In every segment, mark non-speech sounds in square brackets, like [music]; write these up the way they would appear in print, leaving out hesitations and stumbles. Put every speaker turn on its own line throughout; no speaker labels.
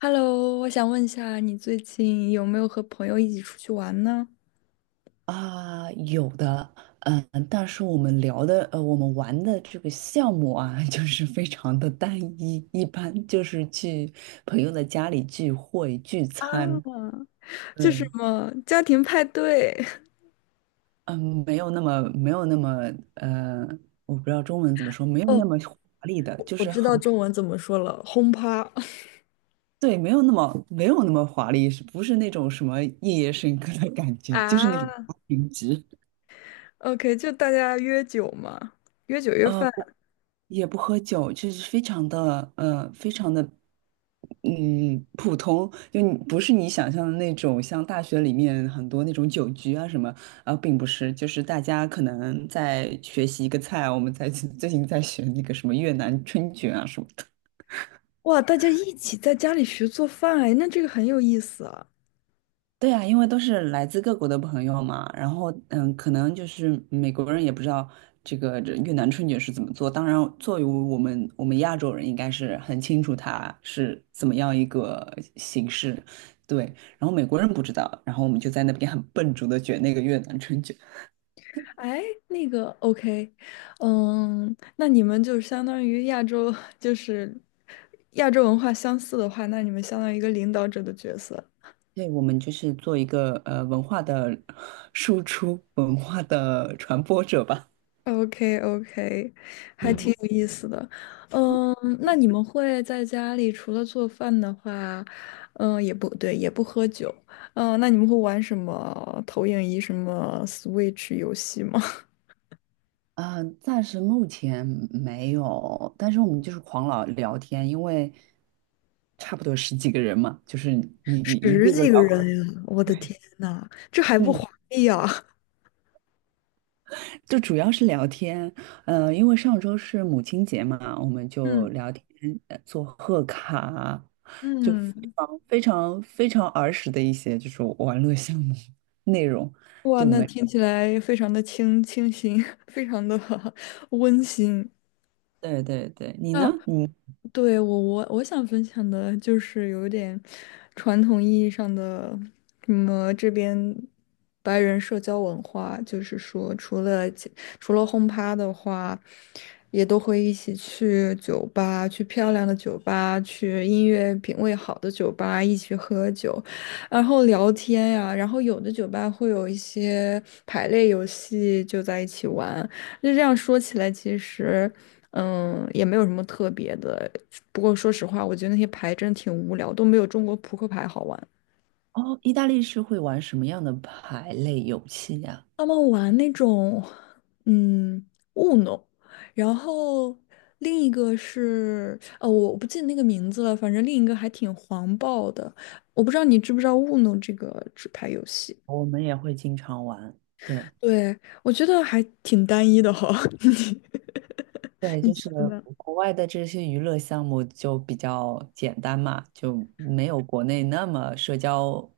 Hello,我想问一下，你最近有没有和朋友一起出去玩呢？
啊，有的，嗯，但是我们聊的，我们玩的这个项目啊，[laughs] 就是非常的单一，一般就是去朋友的家里聚会聚餐。
啊，这是什
嗯
么家庭派对？
嗯，没有那么，呃，我不知道中文怎么说，没
[laughs]
有那
哦，
么华丽的，就
我
是
知道
很，
中文怎么说了，轰趴。[laughs]
对，没有那么华丽，是不是那种什么夜夜笙歌的感觉，就是那种花
啊，
瓶局。
OK,就大家约酒嘛，约酒约饭。
不也不喝酒，就是非常的，非常的，嗯，普通。就你不是你想象的那种，像大学里面很多那种酒局啊什么。啊，并不是，就是大家可能在学习一个菜，我们在 [laughs] 最近在学那个什么越南春卷啊什么。
哇，大家一起在家里学做饭，哎，那这个很有意思啊。
对啊，因为都是来自各国的朋友嘛，然后嗯，可能就是美国人也不知道这个这越南春卷是怎么做。当然，作为我们亚洲人，应该是很清楚它是怎么样一个形式，对。然后美国人不知道，然后我们就在那边很笨拙的卷那个越南春卷。
哎，那个 OK,嗯，那你们就相当于亚洲，就是亚洲文化相似的话，那你们相当于一个领导者的角色。
对，我们就是做一个文化的输出、文化的传播者吧。
OK OK,还嗯挺
嗯。
有意思的。嗯，那你们会在家里除了做饭的话，嗯，也不对，也不喝酒。嗯，那你们会玩什么投影仪、什么 Switch 游戏吗？
暂时目前没有，但是我们就是狂聊聊天，因为差不多十几个人嘛，就是
[laughs]
一
十
个个
几个人
聊。
呀！我
[laughs]
的
对，
天呐，这还不
嗯，
华丽呀？[laughs]
就主要是聊天。因为上周是母亲节嘛，我们就
嗯
聊天，做贺卡，就非
嗯，
常非常非常儿时的一些就是玩乐项目内容。
哇，
对
那
没？
听起来非常的清新，[laughs] 非常的 [laughs] 温馨。
对对对，你呢？
那。
你
对，我想分享的就是有点传统意义上的什么这边白人社交文化，就是说除了轰趴的话，也都会一起去酒吧，去漂亮的酒吧，去音乐品味好的酒吧一起喝酒，然后聊天呀、然后有的酒吧会有一些排列游戏，就在一起玩。就这样说起来，其实，嗯，也没有什么特别的。不过说实话，我觉得那些牌真的挺无聊，都没有中国扑克牌好玩。
哦，意大利是会玩什么样的牌类游戏呀？
他们玩那种，嗯 u n 然后另一个是，我不记得那个名字了，反正另一个还挺黄暴的。我不知道你知不知道 u n 这个纸牌游戏？
我们也会经常玩。对，
对，我觉得还挺单一的哈，[laughs] 你
对，
你
就
觉
是
得呢？
国外的这些娱乐项目就比较简单嘛，就没有国内那么社交，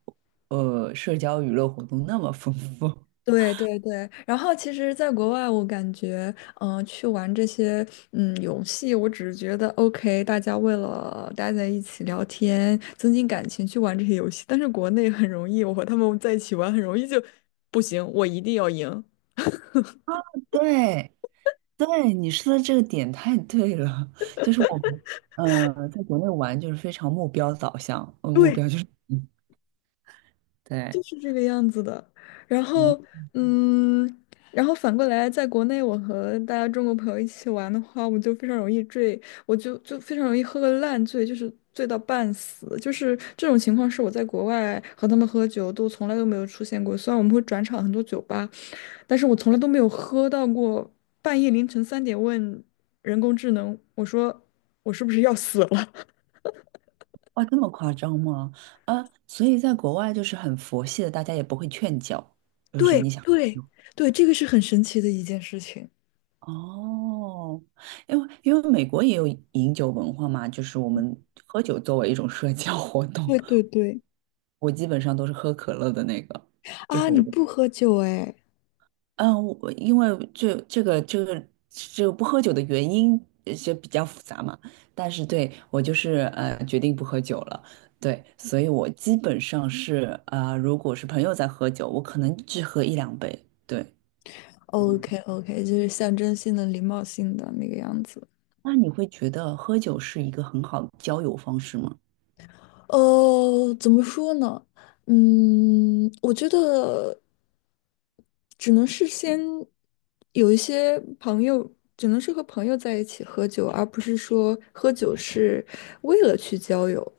社交娱乐活动那么丰富。
对对对，然后其实，在国外，我感觉，嗯、去玩这些，嗯，游戏，我只是觉得，OK,大家为了待在一起聊天，增进感情，去玩这些游戏。但是国内很容易，我和他们在一起玩，很容易就不行，我一定要赢。
[laughs] 对，对，你说的这个点太对了。就是我们，嗯，在国内玩就是非常目标导向。目
对。
标就是，嗯，
就
对。
是这个样子的。然
嗯，
后，嗯，然后反过来，在国内我和大家中国朋友一起玩的话，我就非常容易醉，我就非常容易喝个烂醉，就是醉到半死。就是这种情况是我在国外和他们喝酒都从来都没有出现过。虽然我们会转场很多酒吧，但是我从来都没有喝到过半夜凌晨三点问人工智能，我说我是不是要死了？
哇，这么夸张吗？啊，所以在国外就是很佛系的，大家也不会劝教，
[laughs]
就是
对
你想。
对对，这个是很神奇的一件事情。
哦，因为美国也有饮酒文化嘛，就是我们喝酒作为一种社交活动。
对对对。
我基本上都是喝可乐的那个，就
啊，你
很，
不喝酒哎
嗯，我因为这个不喝酒的原因就比较复杂嘛。但是对我就是决定不喝酒了。对，所以我基本上是如果是朋友在喝酒，我可能只喝一两杯，对。
？OK OK,就是象征性的、礼貌性的那个样子。
那你会觉得喝酒是一个很好的交友方式吗？
呃，怎么说呢？嗯，我觉得只能是先有一些朋友，只能是和朋友在一起喝酒，而不是说喝酒是为了去交友。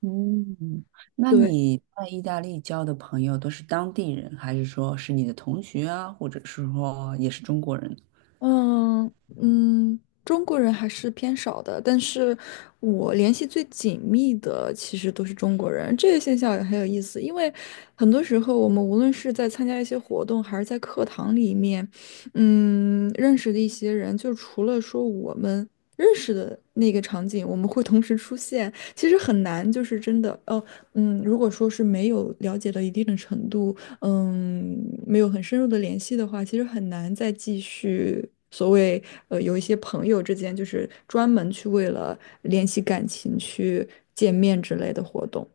嗯，那
对。
你在意大利交的朋友都是当地人，还是说是你的同学啊，或者是说也是中国人？
嗯嗯，中国人还是偏少的，但是我联系最紧密的其实都是中国人，这个现象也很有意思，因为很多时候我们无论是在参加一些活动，还是在课堂里面，嗯，认识的一些人，就除了说我们认识的那个场景，我们会同时出现，其实很难，就是真的哦，嗯，如果说是没有了解到一定的程度。嗯，没有很深入的联系的话，其实很难再继续所谓有一些朋友之间就是专门去为了联系感情去见面之类的活动。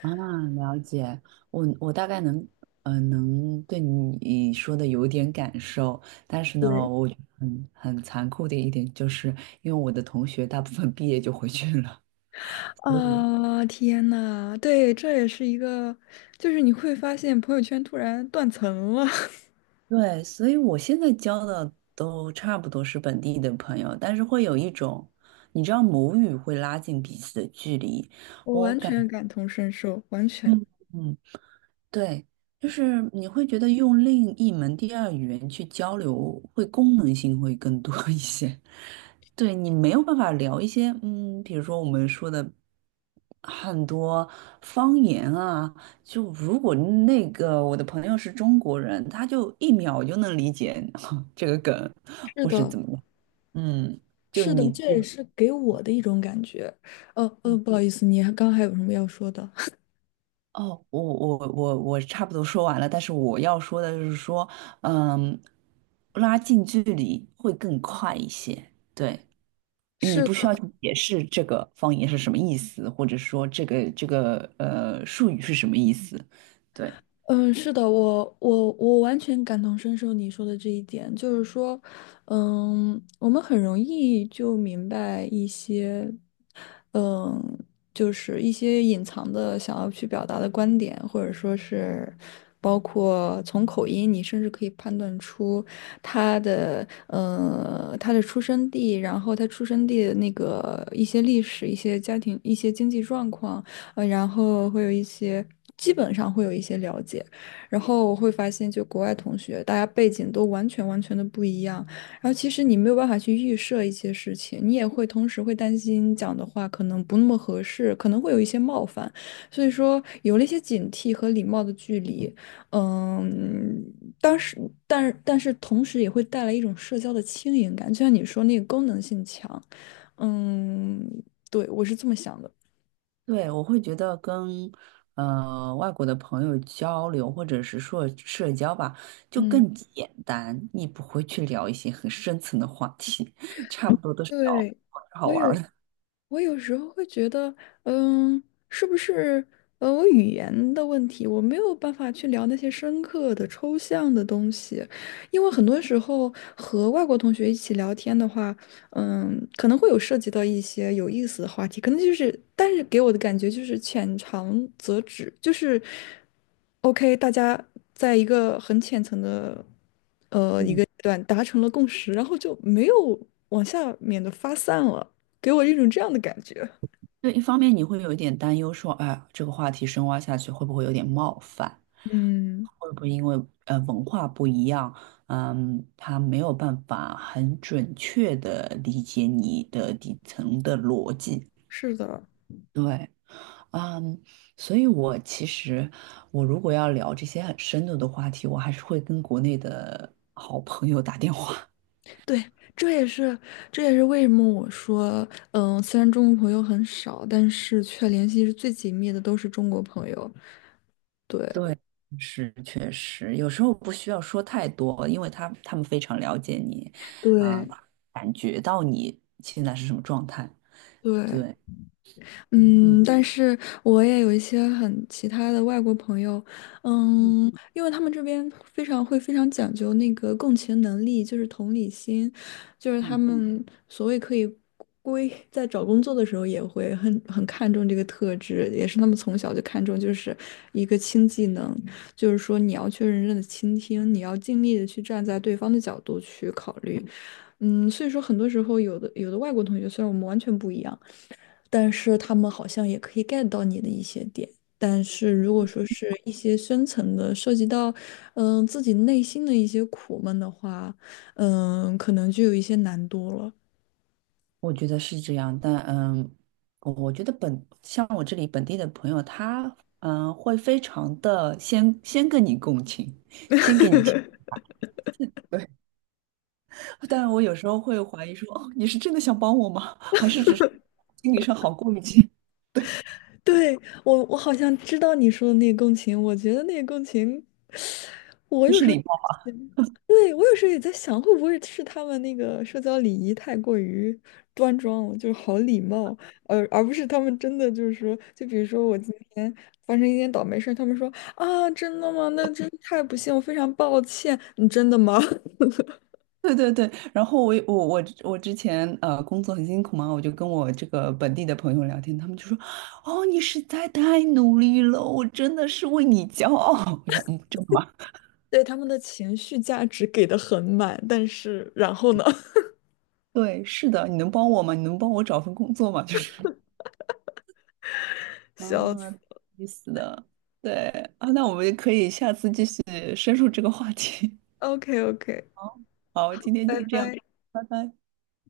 啊，了解。我我大概能，能对你说的有点感受。但是
对
呢，我觉得很很残酷的一点就是，因为我的同学大部分毕业就回去了。
啊，天呐，对，这也是一个，就是你会发现朋友圈突然断层了，
[laughs] 对，所以我现在交的都差不多是本地的朋友，但是会有一种，你知道母语会拉近彼此的距离。
[laughs] 我
我
完全
感，
感同身受，完全。
嗯嗯，对，就是你会觉得用另一门第二语言去交流，会功能性会更多 [laughs] 一些。对，你没有办法聊一些，嗯，比如说我们说的很多方言啊。就如果那个我的朋友是中国人，他就一秒就能理解 [laughs] 这个梗，
是
或是
的，
怎么样。嗯，就
是的，
你。
这也是给我的一种感觉。不好意思，你还刚还有什么要说的？
哦，我差不多说完了，但是我要说的就是说，嗯，拉近距离会更快一些。对，你
[laughs] 是。
不需要去解释这个方言是什么意思，或者说这个术语是什么意思。对。
嗯，是的，我完全感同身受你说的这一点，就是说，嗯，我们很容易就明白一些，嗯，就是一些隐藏的想要去表达的观点，或者说是包括从口音，你甚至可以判断出他的出生地，然后他出生地的那个一些历史、一些家庭、一些经济状况。呃，然后会有一些，基本上会有一些了解，然后我会发现，就国外同学，大家背景都完全的不一样，然后其实你没有办法去预设一些事情，你也会同时会担心讲的话可能不那么合适，可能会有一些冒犯，所以说有了一些警惕和礼貌的距离，嗯，当时，但是同时也会带来一种社交的轻盈感，就像你说那个功能性强，嗯，对，我是这么想的。
对，我会觉得跟外国的朋友交流，或者是说社交吧，就
嗯。
更简单。你不会去聊一些很深层的话题，[laughs] 差不多都是聊
对，
好好
我
玩儿
有，
的。
我有时候会觉得，嗯，是不是我语言的问题，我没有办法去聊那些深刻的、抽象的东西，因为很多时候和外国同学一起聊天的话，嗯，可能会有涉及到一些有意思的话题，可能就是，但是给我的感觉就是浅尝辄止，就是 OK,大家在一个很浅层的。
嗯。
对，达成了共识，然后就没有往下面的发散了，给我一种这样的感觉。
对，一方面你会有一点担忧说，哎，这个话题深挖下去会不会有点冒犯？
嗯，
会不会因为文化不一样，嗯，他没有办法很准确的理解你的底层的逻辑？
是的，
对，嗯，所以我其实我如果要聊这些很深度的话题，我还是会跟国内的好朋友打电话。
对，这也是这也是为什么我说，嗯，虽然中国朋友很少，但是却联系是最紧密的都是中国朋友。对，
对，是确实，有时候不需要说太多，因为他们非常了解你，啊，
对。
感觉到你现在是什么状态。
对，
对，嗯
嗯，但是我也有一些很其他的外国朋友，
嗯
嗯，因为他们这边非常会非常讲究那个共情能力，就是同理心，就是他
嗯，
们所谓可以归在找工作的时候也会很看重这个特质，也是他们从小就看重，就是一个轻技能，就是说你要去认真的倾听，你要尽力的去站在对方的角度去考虑，嗯，所以说很多时候有的外国同学虽然我们完全不一样。但是他们好像也可以 get 到你的一些点。但是如果说是一些深层的，涉及到嗯、自己内心的一些苦闷的话，嗯、可能就有一些难度了。
我觉得是这样。但嗯，我我觉得本像我这里本地的朋友，他嗯会非常的先跟你共情，先给你情。对。[laughs] 但我有时候会怀疑说，哦，你是真的想帮我吗？还是只是心理上好过一些？[laughs] 对，
对，我我好像知道你说的那个共情，我觉得那个共情，我
这
有
是
时候，
礼貌。
对，我有时候也在想，会不会是他们那个社交礼仪太过于端庄了，就是好礼貌，而不是他们真的就是说，就比如说我今天发生一件倒霉事儿，他们说啊，真的吗？那真是太不幸，我非常抱歉，你真的吗？[laughs]
对对对，然后我之前工作很辛苦嘛，我就跟我这个本地的朋友聊天，他们就说：“哦，你实在太努力了，我真的是为你骄傲。[laughs]” 我想，嗯，真的吗？
对，他们的情绪价值给的很满，但是然后呢？[laughs]
对，是的，你能帮我吗？你能帮我找份工作吗？[laughs] 就是，
笑死
嗯，意思的，对啊。那我们可以下次继续深入这个话题。
，OK OK。
[laughs] 好，今天
拜
就这样，
拜。
拜拜。